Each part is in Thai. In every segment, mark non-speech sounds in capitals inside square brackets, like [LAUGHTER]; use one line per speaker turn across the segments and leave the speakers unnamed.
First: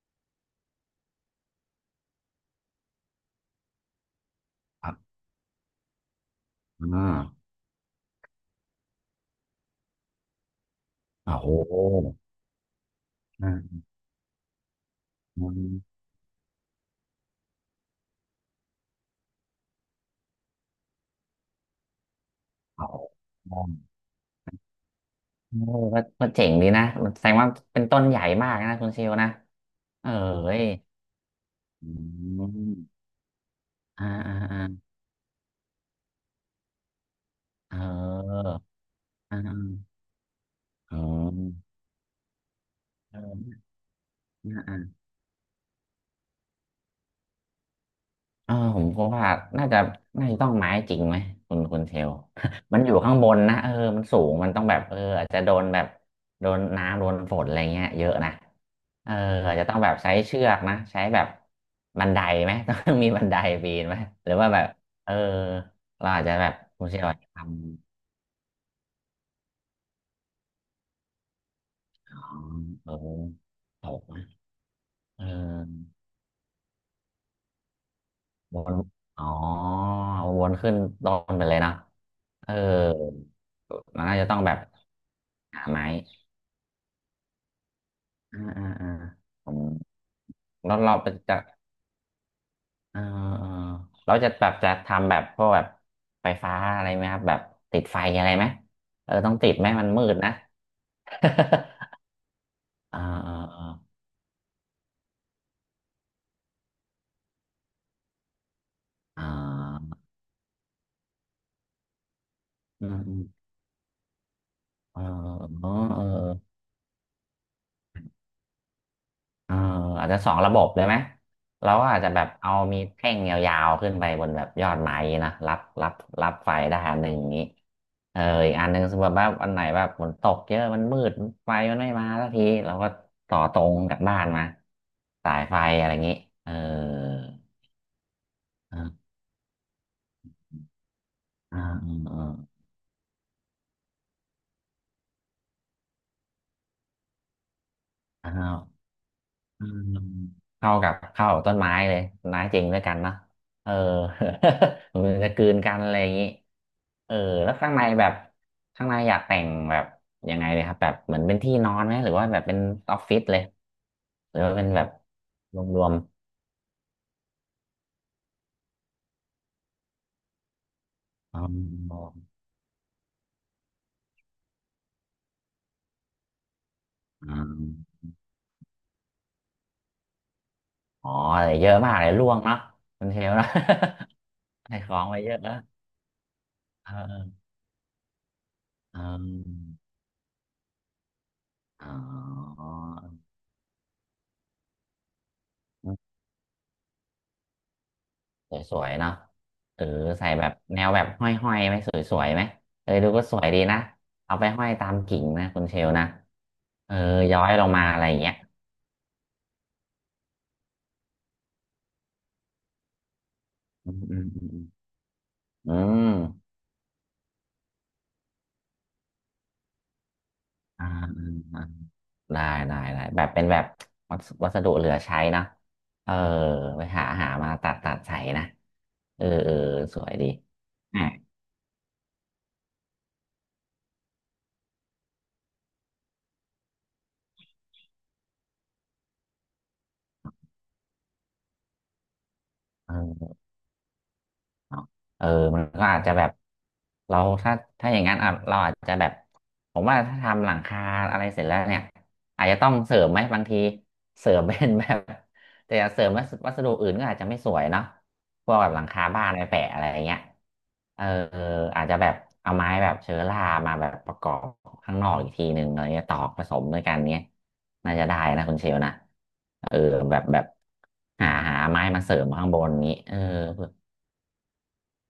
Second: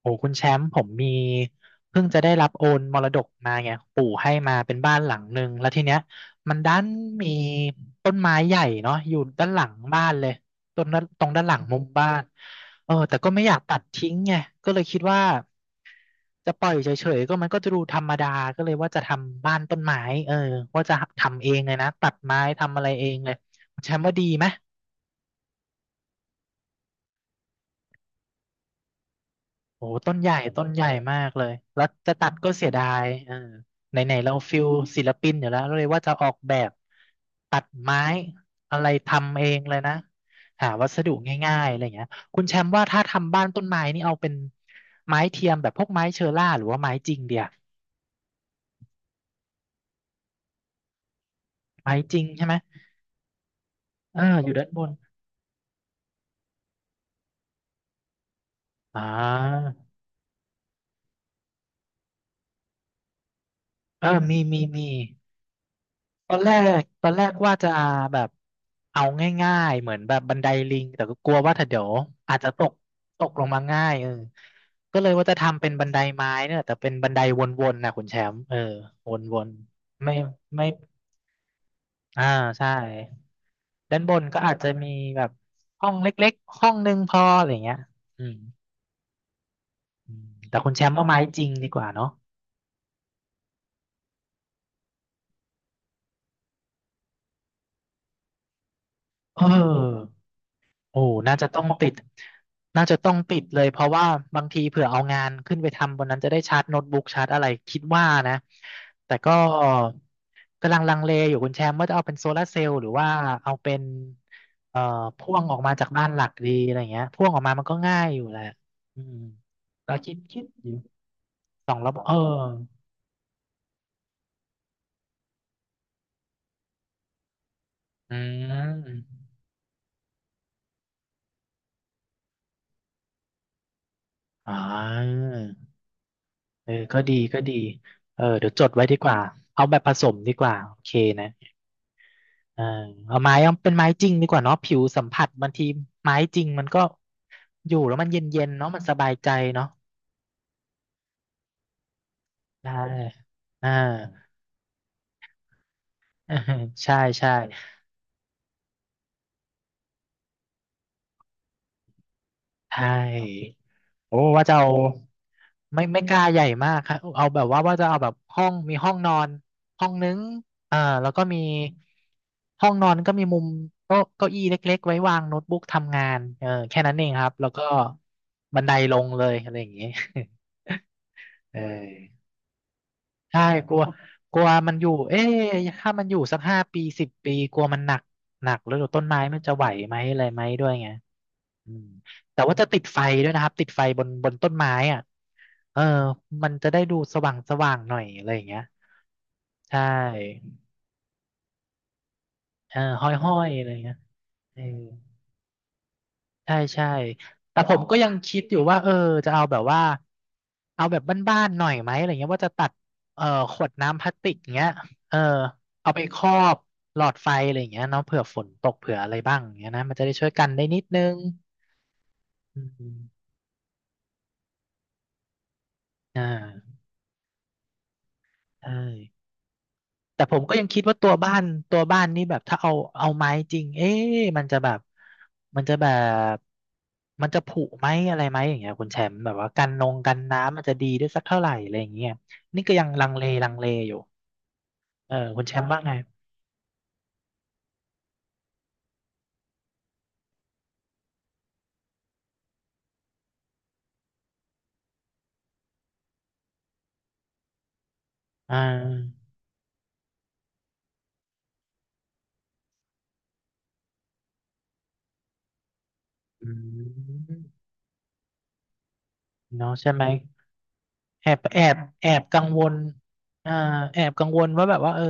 โอ้คุณแชมป์ผมมีเพิ่งจะได้รับโอนมรดกมาไงปู่ให้มาเป็น
ค
บ้า
รั
นหลั
บ
งหนึ่งแล้วทีเนี้ยมันด้าน
อ่า
มีต้นไม้ใหญ่เนาะอยู่ด้านหลังบ้านเลยต้นด้านตรง
อ่า
ด้านห
โอ้
ลัง
โห
มุมบ้านเออแต่ก็ไม่
อ
อยากตัด
่า
ทิ้งไงก็เลยคิดว่า
อืม
จะปล่อยเฉยๆก็มันก็จะดูธรรมดาก็เลยว่าจะทำบ้านต้นไม้เออว่าจะทำเองเลยนะตัดไม้ทำอะ
โอ้
ไรเองเลย
โห
คุณแชมป์ว่าดีไหม
เออก็เจ๋งดีนะ แสดงว่าเป็นต้นใหญ่มากนะคุณเชลนะ
โอ้
เออ
ต้นใหญ่
เอ้ย
ต้นใหญ่มากเลยแล้ว
อื
จะตัดก็เสียดาย
ม
เออไห
อ่า
นๆเรา
อ่า
ฟิ
อ่า
ลศิลปินอยู่แล้วเราเลยว่าจะออกแบบตัด
เ
ไม้
ออ
อะไร
อ่า
ทำเอ
อ่า
งเลยนะหาวั
เอ
สดุง่าย
อ
ๆอะไรอย่างเงี้ยคุณแชมป์ว่าถ้า
เ
ทำบ้านต้
อ
นไม้นี่เอาเป็น
อ
ไม้เทียมแบบพวกไม้เชอร่าหรือว่าไม้จริงเดียว
เออผมก็ว่าน่าจะน่าจะต้องไม้จริงไหมคุณเช
ไม้
ล
จริงใช่ไหม
[LAUGHS] มันอยู่ข้างบนนะมันสู
เออ
ง
อ
มัน
ยู่
ต้อ
ด้า
ง
น
แบ
บ
บ
น
อาจจะโดนแบบโดนน้ำโดนฝนอะไรเงี้ยเยอะนะ
อ่า
เอออาจจะต้องแบบใช้เชือกนะใช้แบบบันไดไหม [LAUGHS] ต้องมีบันไดปีนไหม
เออ
หรื
มี
อว่า
มี
แบบ
มี
เออเราอาจ
ต
จะ
อน
แบ
แร
บ
ก
คุณเช
ต
ล
อน
อาจ
แร
จะ
ก
ทำ
ว่าจะแบบเอาง่ายๆเหมือนแบบบันไดลิงแต่ก็กลัวว่าถ้าเดี๋ยว
อ๋อ
อาจจะตก
เออ
ตกลงมาง่า
ต
ย
ก
เออ
นะ
ก็เลย
เออ
ว่าจะทำเป็นบันไดไม้เนี่ยแต่เป็นบันไดวนๆนะคุณแชมป์เออ
วนอ๋อ
วนๆไม่
วน
ไม่
ขึ้นต้นไปเลยนะ
อ่า
เออ
ใช่ด้า
มั
น
น
บ
น่า
น
จะต้อ
ก็
งแบ
อาจ
บ
จะมีแบบ
หาไม้
ห้องเล็กๆห้องหนึงพออะไรเงี้ยอืม
อ่าอ่าอ่าผม
แต่คุณ
เรา
แชม
เรา
ป์เอาไม้
จะ
จริงดีกว่าเนาะ
เออเออเราจะแบบจะทำแบบพวกแบบไฟฟ้าอะไรไหมครับแบบติดไฟอะไรไหม ต้อง
เออ
ติดไหมมันมืดนะ
โอ้น่าจะต้องติดน่า
[LAUGHS]
จะ
อ่า
ต้อง
อ่า
ติดเล
อ่า
ยเพราะว่าบางทีเผื่อเอางานขึ้นไปทำบนนั้นจะได้ชาร์จโน้ตบุ๊กชาร์จอะไรคิดว่านะแต่
อ่
ก็
า
กำลังลังเลอยู่คุณแชมป์ว่าจะเอาเป็นโซลาร์เซลล์ห
อื
รือ
ม
ว่า
อืม
เอาเป็นเอ่อ
เออ
พ่วงออก
เออ
มาจาก
เอ
บ้า
อ
นหลักดีอะไรเงี้ยพ่วงออกมามันก็ง่ายอยู่แหละอืม
เออ
ก็
อาจ
คิด
จะสอง
คิด
ระบ
อ
บ
ยู่
เลยไหม
ส
เรา
อง
ก็
ระบ
อาจ
บ
จะ
เออ
แบบเอามีแท่งยาวๆขึ้นไปบนแบบยอดไม้นะรับรับไฟได้อันหนึ่งอย่างนี้
อื
อีกอันหนึ่งสมมติ
ม
ว่าอันไหนแบบฝนตกเยอะมันมืดไฟมันไม่มาสักทีเราก็ต่อตรงจากบ้านมา
อ่า
สายไฟอะไรอย่างนี้เออ
เออก็ดีก็ดีเออเดี๋ยวจดไว้ดี
อ่า
กว่าเอาแบบผสมดีกว่าโอเคนะ
อ่าอ่า
เอาเอาไม้เอาเป็นไม้จริงดีกว่าเนาะผิวสัมผัสบางทีไม้จริงมันก็อยู่แล้วมัน
อ่า
เย็นๆเนาะมันสบายใจ
อื
เนาะ
มเข้ากับเข้ากับต้นไม้เลยต้นไม้จริง
ได้
ด้วยกันเนอะเอ
อ่า
อ [LAUGHS] มันจะกลืนกันอะไรอย่างนี้
[LAUGHS] ใช่
เออ
ใช่
แล้วข้างในแบบข้างในอยากแต่งแบบยังไงเลยครับแบบเหมือนเป็นที่นอนไหมหรือว่าแบบเป็น
ใช
ออฟฟิศเลย
่โอ้
หรือ
ว่าจะ
ว่า
เอา
เป็นแบบร
ไม่
วม
ไม่กล้าใหญ่มากครับเอาแบบว่าว่าจะเอาแบบห้องมีห้องนอนห้องนึงอ่าแล้วก็
ๆ
มี
อ๋อ
ห้องนอนก็มีมุมโต๊ะเก้าอี้เล็กๆไว้วางโน้ตบุ๊กทำงานเออแค่นั้นเองครับแล้วก็บันไดลงเลยอะไรอย่างเงี้ย
อ๋อ
[LAUGHS]
แต่
เออ
เยอะมากเลยร่วงเนาะมันเทล
ใช่
นะ
กลัวกลัว
[LAUGHS]
มัน
ใส่
อ
ข
ยู่
องไป
เอ๊
เยอะ
ะ
นะ
ถ้ามันอยู่สักห้าปี
เอ
สิบปี
อ
กลัวมันหนักหนักแล้วเดี๋ยว
เอ
ต้นไม้มันจะไหว
อ
ไหมอะไรไหมด้วยไงอืม
อ๋
แต่ว่า
อ
จะติดไฟด้วยนะครับติดไฟบนต้นไม้อ่ะเออมันจะได้ดูสว่างสว่างหน่อยอะไรอย่าง
ส
เงี้ย
วยๆเนาะ
ใช
หรือใส่
่
แบบแนวแบบห้อยๆไหมสวยๆไหม
เออห้
ดู
อย
ก็
ห้อ
สวย
ย
ดี
อะไรอ
นะ
ย่างเงี้ย
เอาไป
เออ
ห้อยตามกิ่งนะคุณเชลนะ
ใช่ใช่
เออย้อย
แต่
ลง
ผม
มา
ก็
อะไร
ยั
อ
ง
ย่างเงี้ย
คิดอยู่ว่าเออจะเอาแบบว่าเอาแบบบ้านๆหน่อยไหมอะไรเงี้ยว่าจะตัดเอ่อขวด
อื
น้ำ
ม
พลาส
อืม
ติก
อื
เงี้
ม
ยเออ
อื
เอาไป
ม
ครอบหลอดไฟอะไรอย่างเงี้ยเนาะเผื่อฝนตกเผื่ออะไรบ้างอย่างเงี้ยนะมันจะได้ช่วยกันได้นิด
อ่า
นึง
อ่าอ่าได้
อื
ได้
ม
ได้แบบเป็นแบบวัสดุเหลือใช้นะเออ
อ่า
ไปหามาตัดใส่นะ
ใช่
เออสวย
แต่
ดี
ผมก็ยังคิดว่า
อ่ะ
ตัวบ้านนี่แบบถ้าเอาไม้จริงเอ๊ะมันจะแบบมันจะผุไหมอะไรไหมอย่างเงี้ยคุณแชมป์แบบว่ากันนงกันน้ำมันจะดีได้สักเท่าไหร่อะไรอย่างเงี้ยนี่ก็ยังลังเล
เออ
ลังเลอยู่
เนาะ
เออ
เออ
คุณแช
มัน
มป์ว่า
ก็
ไง
อาจจะแบบเราถ้าถ้าอย่างนั้นอ่ะเราอาจจะแบบผมว่าถ้าทำหลังคาอะไรเสร็จแล้วเนี่ยอาจจะต้องเสริมไหมบางทีเสริมเป็นแบบแต่เสริมวัสดุอื่นก็อาจจะไม่สวยเนาะพว
อ่า
กแบบหลังคาบ้านไปแปะอะไรอย่างเงี้ยเอออาจจะแบบเอาไม้แบบเชื้อรามาแบบประกอบข้างนอกอีกทีหนึ่งอะไรเงี้ยตอกผ
อื
สมด้วยกันเนี้ย
ม
น่าจะได้นะคุณเชลนะเอ
เนาะ
อ
ใช่ไหม
แบบแบบ
แอ
หา
บ
หา
แอบ
ไม้มา
แอ
เสริ
บ
ม
กั
ข้า
ง
งบ
ว
น
ล
นี้เออ
อ่าแอบกังวลว่าแบบว่าเออ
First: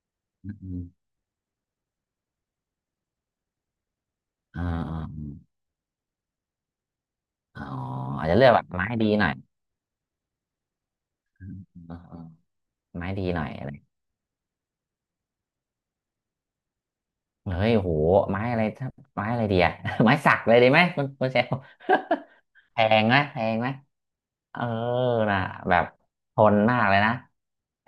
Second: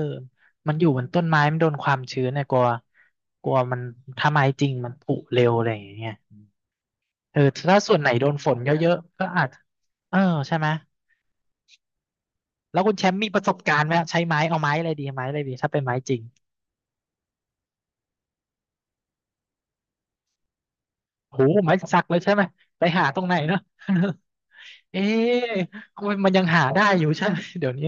มันอยู่บนต้นไม้มันโดนความชื้นเนี่ยกลัวกลัวมันถ้าไม้
อ่า
จริงมันผุเร็ว
อ
อะไรอย่างเงี้ย เออ
อ๋อ
ถ้าส่วนไหนโด
อาจ
น
จะเลื
ฝ
อก
น
แบบ
เย
ไม้
อะ
ดี
ๆ
ห
ก็
น่อย
อาจเออใช่ไหม
อ่าอ่า
แล้วคุณแช
ไม้
มป์
ดี
มีป
หน่
ระ
อย
สบ
อะไร
การณ์ไหมใช้ไม้เอาไม้อะไรดีไม้อะไรดีถ้าเป็นไม้จริง
เฮ้ยโหไม้อะไรถ้าไม้อะไรดีอะ [LAUGHS] ไม้สักเลยดีไหมคุณ
โห
เชล
ไม้สักเลยใช่ไหม
[LAUGHS] แพ
ไป
ง
หา
ไห
ต
ม
รงไหน
แพ
เน
ง
อะ
ไหมเออ
[LAUGHS] เอ๊
นะ
ะ
แบบ
มัน
ท
ยัง
น
หา
มา
ได้
กเลย
อยู่
นะ
ใช่ไหม [LAUGHS] เดี๋ยวนี้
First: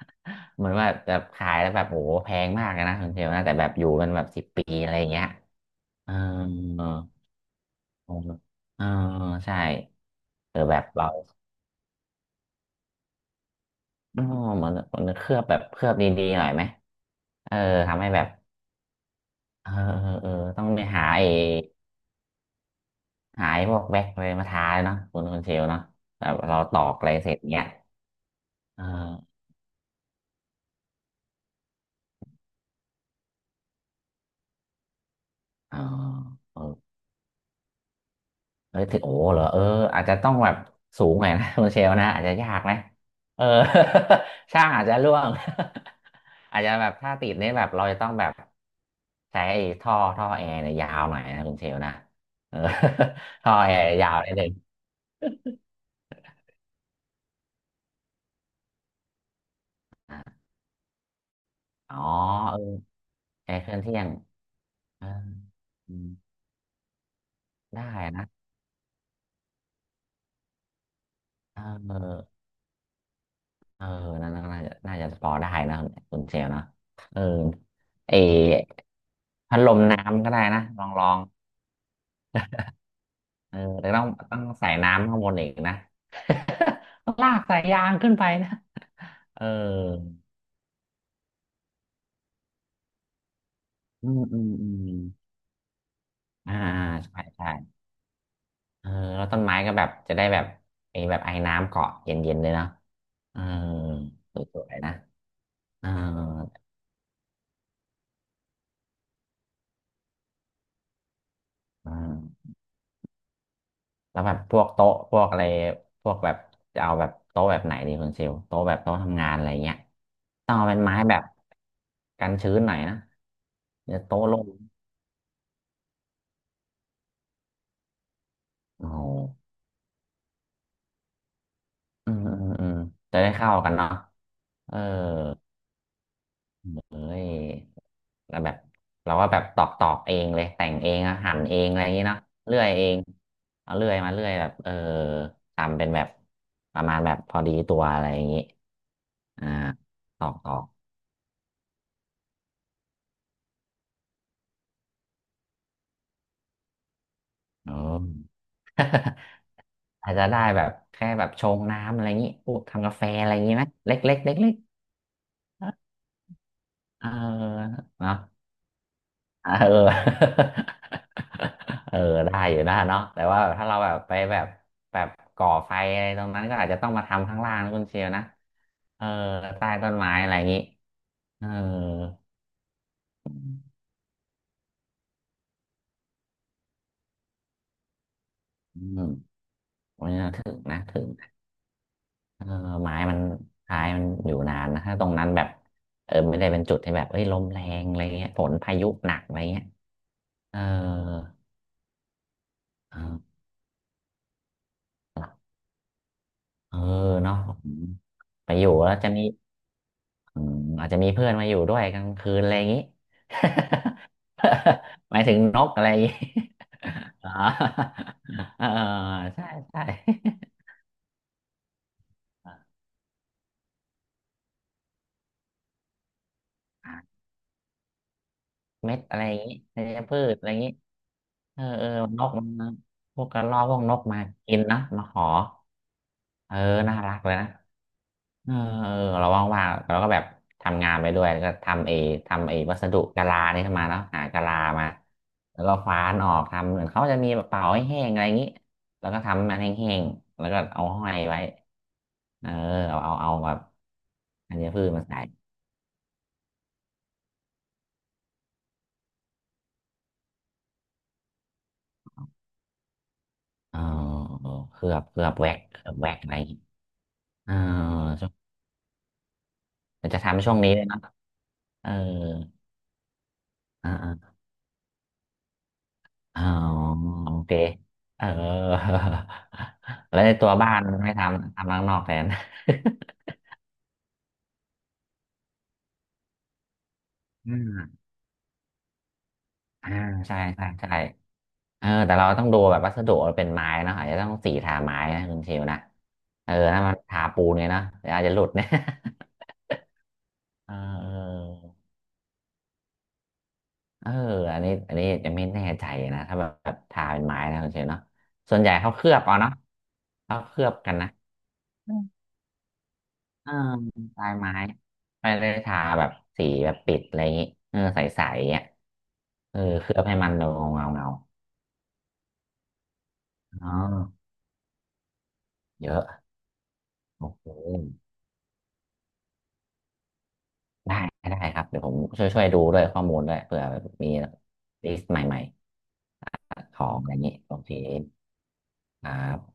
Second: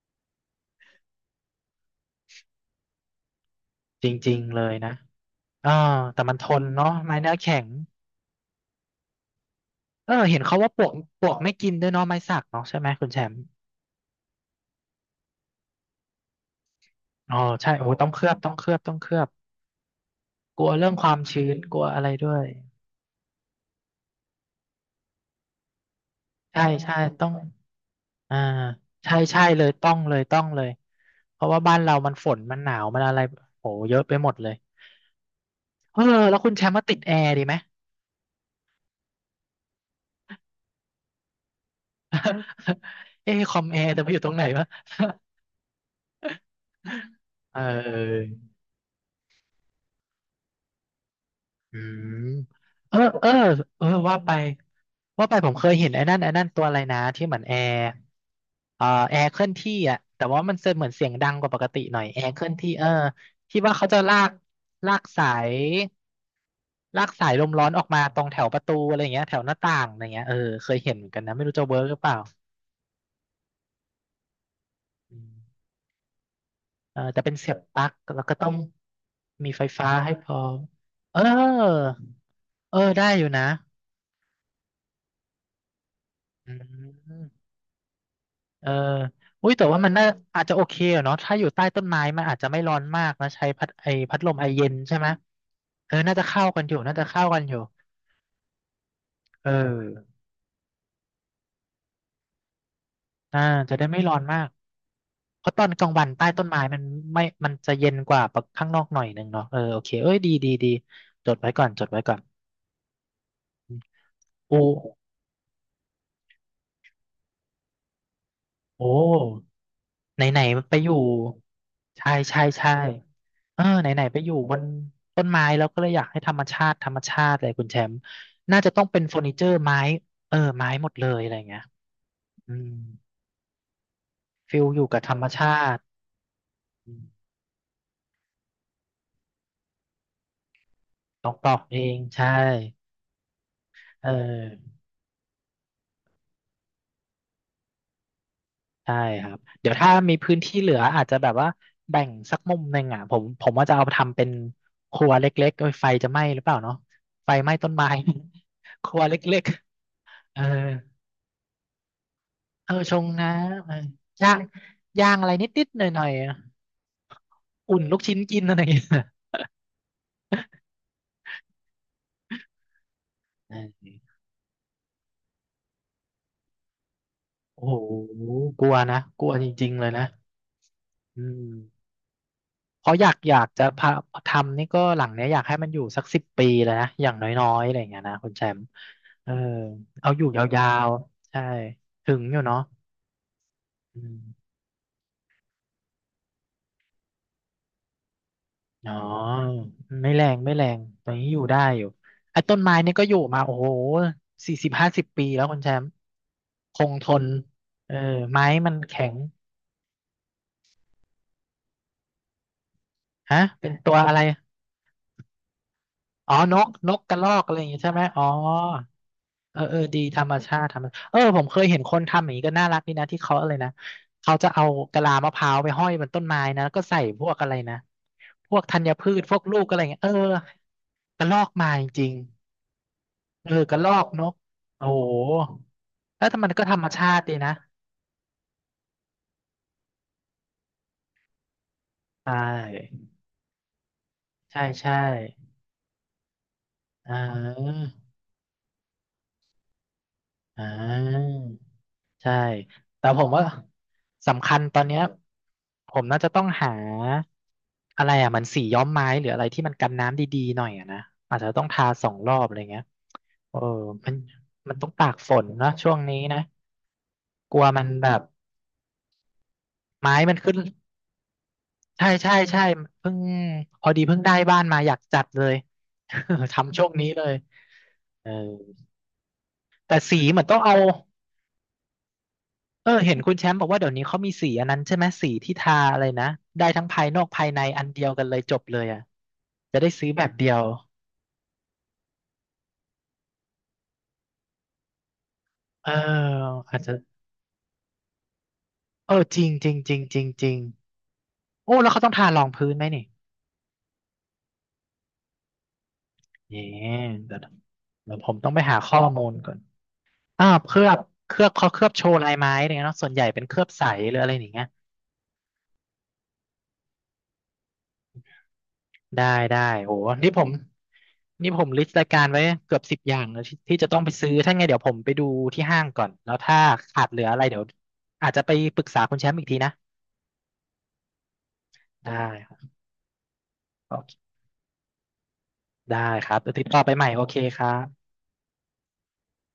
[LAUGHS] เหมือนว่าแบบขายแล้วแบบโหแพงมากเลยนะคุณเชลนะ แต่แบบอยู่
จ
เป็นแบบ
ริง
สิบ
ๆเล
ปี
ย
อะ
นะ
ไรอย่างเงี้ย
เออ
เออ
แต่มันทนเนาะไม้เนื้อแข็ง
เออเออใช่
เออเห็นเขาว่า
แบ
ปล
บ
วก
เรา
ปลวกไม่กินด้วยเนาะไม้สักเนาะใช่ไหมคุณแชมป์
อ๋อมันมันเคลือบแบบเคลือบดีๆหน่อยไหม
อ๋อ
เออ
ใช่โอ้
ทำ
ต้อ
ให้
งเค
แบ
ลื
บ
อบต้องเคลือบต้องเคลือบ
เออเออเออ
ก
ต้อ
ลั
ง
ว
ไป
เรื่อง
หา
ความ
ไอ้
ชื้นกลัวอะไรด้วย
หาไอ้พวกแว็กอะไรมาทาเลยเนาะคุณเชลเนาะแบบเรา
ใช่
ตอ
ใช่
กอะไร
ต้อ
เส
ง
ร็จเนี้ย
อ่า
เอ
ใช่
อ
ใช่เลยต้องเลยต้องเลยเพราะว่าบ้านเรามันฝนมันหนาวมันอะไรโหเยอะไปหมดเลย
เออ
เออแล้วคุณ
เออ
แชมป์มาติดแอร์ดีไหม
เฮ้ยถึงโอ้เหรออาจจะต้องแบบสูงหน่อยนะ [LAUGHS] คุณเชลนะอาจจะยากนะ
[LAUGHS] เอ้
เออ
คอมแอร์แต่ไปอยู่ตรงไหน
[LAUGHS] ช่า
วะ
งอาจจะร่วง [LAUGHS] อาจจะแบบถ้า
[LAUGHS]
ติดเนี่ย
เอ
แบบเราจะต้องแบบ
อ
ใช้ไอ้ท่อแอร์เนี่ยยาวหน่อยนะคุณเช
อื
ลนะ
ม
เออ
เออเออ
[LAUGHS] ท่อแอ
เออ
ร์ยา
ว่า
ว
ไป
นิดนึง
ว่าไปผมเคยเห็นไอ้นั่นตัวอะไรนะที่เหมือนแอร์แอร์เคลื่อนที่อ่ะแต่ว่ามันเหมือนเสียงดังกว่าปกติห
อ๋
น่
อ
อยแอร์เคลื่อนที่เออ
เออแอ
ที่
ร์เค
ว่า
รื่อง
เขา
เที่
จะ
ยง
ลากลาก
เออ
สาย
อืม
ลากสายลมร้อนออ
ได้
กมาตร
นะ
งแถวประตูอะไรอย่างเงี้ยแถวหน้าต่างอะไรเงี้ยเออเคยเห็นเหมือนกันนะไม่รู้
เ
จะเวิร์กหรือเปล่า
ออเออน่าจะ
อื
พอ
ม
ได้นะคุณเชลนะ
เออ
เอ
แต่
อ
เป็นเสียบปลั๊ก
เออ
แล้วก็ต้องมี
พัด
ไฟ
ลม
ฟ้าให้พ
น้ำก็
ร้อ
ได้
ม
นะลองลอ
เอ
ง
อเออได้อยู่นะ
แต่ต้องต้องใส่น้ำข้างบนอีกนะ
อื
[LAUGHS] ต้อง
ม
ลากสายยางขึ้นไปนะ
เออ
เออ
อุ้ยแต่ว่ามันน่าอาจจะโอเคอะเนาะถ้าอยู่ใต้ต้นไม้มันอาจจะไม่ร้อนมากนะใช้พัดไอ
อื
พัด
ม
ลม
อื
ไอ
ม
เย็
อื
นใช่
ม
ไหมเออน่าจะเข้า
อ่า
กันอยู่น่าจะ
ใช่
เข้ากันอยู่
ใช่เออแล้วต้น
เอ
ไม้ก็แบบจะ
อ
ได้แบบไอ้แบบไอ้น้ำเกาะเย็นๆเลยเนาะ
อ่า
อ
จะได้ไม่ร้อน
ส
มาก
วยๆนะ
เพราะตอนก
เอ
ลา
อ
งวันใต้ต้นไม้มันไม่มันจะเย็นกว่าข้างนอกหน่อยหนึ่งเนาะเออโอเคเอ้ยดีดีดีจดไว้ก่อนจด
เอ
ไว้ก่อน
อ แล้วแบบพ
โอ้
วกโต๊ะพวกอะไรพวกแบบจะเอาแบบโต๊ะแบบไหนดีคุณเชลโต๊ะแบบ
โอ้
โต๊ะทำงานอะไรเงี้ย
ไหน
ต้องเอา
ๆไป
เป็น
อยู่
ไม้แบบ
ใช่
กัน
ใช่
ชื้นห
ใช่
น่อยนะ
เออไห
เดี๋ย
น
ว
ๆไป
โต๊ะ
อยู่
โล่ง
บนต้นไม้แล้วก็เลยอยากให้ธรรมชาติธรรมชาติเลยคุณแชมป์น่าจะต้อง
โอ้
เป็
โห
นเฟอร์นิเจอร์ไม้เออไม้หมดเลยอะไรเงี้ย
อืมอื
อื
มอื
ม
มจะได้เข้ากันเนาะ
ฟิล
เออ
อยู่กับธรรมชาติอื
เอ้ย
ม
แล้วแบบเราก็แบบตอกเองเลยแต่งเองอะ
ต้อง
หั่น
ปล
เอ
อก
งอะ
เอ
ไรอย่าง
ง
งี้เนาะ
ใช่
เลื่อยเองเอาเลื่อย
เอ
มาเลื่อยแบบ
อ
ทำเป็นแบบประมาณแบบพอดีตัวอะไรอย่างงี้
ใช่ครับ
อ่า
เดี๋ยวถ้ามี
ตอ
พื้
ก
น
ตอ
ที่
ก
เหลืออาจจะแบบว่าแบ่งสักมุมหนึ่งอ่ะผมว่าจะเอาไปทำเป็นครัวเล็กๆเอ้ยไฟจะไหม้หรือเปล่าเนาะไฟไหม้ต้
เอ
น
อ
ไม้ [LAUGHS] ครัวเล็ก
[LAUGHS] อาจจะ
ๆเอ
ได้
อ
แบบแค่แบบชงน้ำอะไรอย่างนี้พวก
เออ
ทำ
ช
กาแฟ
ง
อะ
นะ
ไรอย่างนี้ไหม
เอ
เล็กเล็ก
อย่า
เล็ก
ง
เล็ก
ย่างอะไรนิดๆหน่อยๆอะ
ๆ
อุ่นลูก
เนาะ
ชิ้นกินอะไรอย่างเงี้ย
เออ [LAUGHS] เออได้อยู่นะเนาะแต่ว่า
เอ
ถ้าเราแบ
อ
บไปแบบแบบก่อไฟอะไรตรงนั้นก็อาจจะต้องมาทำข้างล่าง
โอ้
นะ
โห
คุณเชยวนะ
กลัวนะ
เออ
กลัวจ
ใต้
ริงๆเล
ต้
ย
น
นะ
ไม้อะไรอย่างนี้
อื
เออ
มเพราะอยากจะพาทำนี่ก็หลังเนี้ยอยากให้มันอยู่สักสิบปีเลยนะอย่างน้อยๆอะไรอย่างเงี้ยนะคุณแชมป์
อืม
เออ
วัน
เอาอ
นี้
ยู่ย
ถึง
า
นะ
ว
ถึงนะ
ๆใช่ถึงอยู่
เออ
เนาะ
ไม้มันท้าย
อื
มันอยู่
ม
นานนะถ้าตรงนั้นแบบเออไม่ได้เป็นจุดที่แบบเอ้ยลมแรงอะไรเงี้ยฝนพายุ
อ๋อ
หนักอะไรเงี้ย
ไม่แรงไม่
เออ
แรงตอนนี้อยู่ได้อยู่ไอ้ต้นไม้นี่
เอ
ก็อยู่
อ
มาโอ้โห40 50 ปีแล้วคุณแชมป์ค
เออ
งทน
เนาะอืม
เออไม้
ไปอ
มั
ยู่
น
แล้ว
แข็
จะ
ง
มีอืมอาจจะมีเพื่อนมาอยู่ด้วยกลางคืนอะไรอย่างนี้
ฮะเป็นตัวอะไร
[LAUGHS] หมายถึงนกอะไรอย่างนี้
อ๋อนกนกกระ
[LAUGHS]
ร
อ๋
อ
อ
กอะไรอย่างงี้ใช่ไหมอ๋อ
[LAUGHS] เออใช่
เออเออ
ใช่
ดีธรรมชาติธรรมเออผมเคยเห็นคนทำอย่างนี้ก็น่ารักดีนะที่เขาอะไรนะเขาจะเอากะลามะพร้าวไปห้อยบนต้นไม้นะแล้วก็ใส่พ
[LAUGHS]
วกอะไรนะพวกธัญ
เม็ด
พื
อะ
ช
ไรอ
พว
ย่าง
ก
นี้
ลูกอะไร
ธั
อย่างเงี้
ญ
ยเออ
พืชอะไรอย่างนี้
กระรอก
เออ
มา
เออ
จริง
นกมันพวกกระ
เออ
รอก
ก
พว
ระ
ก
รอ
นก
ก
มา
นก
กินนะ
โอ้โ
มาขอ
หแล้วแต่มัน
เออ
ก็ธรรม
น่า
ชา
รัก
ติ
เล
ดี
ยนะ
นะ
เออเออเราว่างๆเราก็แบบทำงานไปด้วยแล้วก็
ใช
ทำเอวัส
่
ดุกะลานี่ขึ้นมาเนาะหากะลา
ใช่
มา
ใช่
แล้วก็ฟ้านออกทำเหมือนเขา
อ่
จะมีแบบเป่า
า
ให้แห้งอะไรอย่างนี้แล้วก็ทำมันแห้งๆแล้วก็
อ่
เอาห้อย
า
ไว้
ใช่
เออเอา
แต่
เอา
ผม
เอา
ว่า
แบบ
สำ
อั
คั
น
ญ
นี้
ตอ
พื
น
ช
เนี้ย
มาใส่
ผมน่าจะต้องหาอะไรอ่ะเหมันสีย้อมไม้หรืออะไรที่มันกันน้ำดีๆหน่อยอ่ะนะอาจจะต้องทา2 รอบอะไรเงี้ยเออ
เออ
มันมั
เค
นต้
ลื
อง
อบ
ตากฝนเนอะ
เคลื
ช่
อ
ว
บ
ง
แว็
นี้
กอะไรอ
นะ
ย่างนี้เอ
ก
อ
ลัวมันแบบ
ช่วง
ไม้
จะ
มัน
ทำช่
ขึ้
ว
น
งนี้เลยเนาะเออ
ใช่ใช่ใช่เพิ่งพอดีเพิ่งได้
อ่า
บ้านมาอยากจัดเลย
อ๋อ
[LAUGHS] ทำช่วงนี้เล
โอ
ย
เคเอ
เออ
อ
แต่
[LAUGHS] แล้
สี
วใน
เหมือน
ตัว
ต้อง
บ้า
เอา
นไม่ทำทำข้างนอกแทน [LAUGHS]
เออเห็นคุณแชมป์บอกว่าเดี๋ยวนี้เขามีสีอันนั้นใช่ไหมสีที่ทาอะไรนะได้ทั้งภายนอกภายในอันเดียวกันเลยจบเลยอ่ะจะ
อ่า
ได้
อ่า
ซื้อแบบ
ใช่
เดียว
ใช่ใช่เออแต่เราต้องดูแบบวัสดุเราเป็นไม้เนอะอาจจะต้องสีทาไม้นะคุณเชลนะ
เออ
เออ
อาจ
ถ้ามั
จะ
นทาปูนเนี่ยเนอะเดี๋ยวอาจจะหลุดเนี่ย
เออจริง
[LAUGHS]
จริงจริงจริงจริง
เออ
โอ้แล้วเขาต้องทารองพื้นไหมนี่
เอออันนี้อันนี้จะไม่แน่ใจนะถ้าแบ
เนี่ย
บทาเป็น
เดี๋ย
ไม้
ว
นะคุณเชลเนาะ
เดี๋ยวผมต้อง
ส่
ไป
วนใหญ่
หา
เขา
ข้อ
เคลือบ
มูล
เอา
ก่
เนาะ
อน
เขา
อ่า
เค
ว
ลือ
เค
บ
ลือ
กัน
บ
นะ
เขาเคลือบโชว์ลายไม้อะไรเนี่ยเนาะส่วนใหญ่เป็น
เอ
เค
อ
ลือบใสหรือ
ป
อะ
ลา
ไร
ย
อย่าง
ไม้
เงี้ย
ไม่ได้ทาแบบสีแบบปิดอะไรอย่างงี้เออใสๆอ่ะ
ได้
เอ
ได้
อเค
โห
ลือบให้
นี่
มัน
ผ
เงา
ม
เงาเงา
นี่ผมลิสต์รายการไว้เกือบ10 อย่างแล้วที่
ๆอ๋อ
ที่จะต้องไปซื้อถ้าไงเดี๋ยวผมไปดูที่ห้าง
เยอะ
ก่อนแล้วถ้าขาดเหลื
โอ
ออะไร
เค
เดี๋ยวอาจจะไปปรึกษาคุณแชมป์อีกทีนะ
ได้ได้ครับเดี๋ยวผม
ได้
ช่วย
ครั
ดู
บ
ด้วยข้อมูลด้วยเผื่อ
โอ
มี
เค
ลิสต์ใหม่
ได้ครับเดี๋ยวติด
ๆ
ต่อ
ข
ไป
อง
ใหม่
อะไรอ
โอ
ย่าง
เค
งี้โอ
ครั
เค
บ
ครับ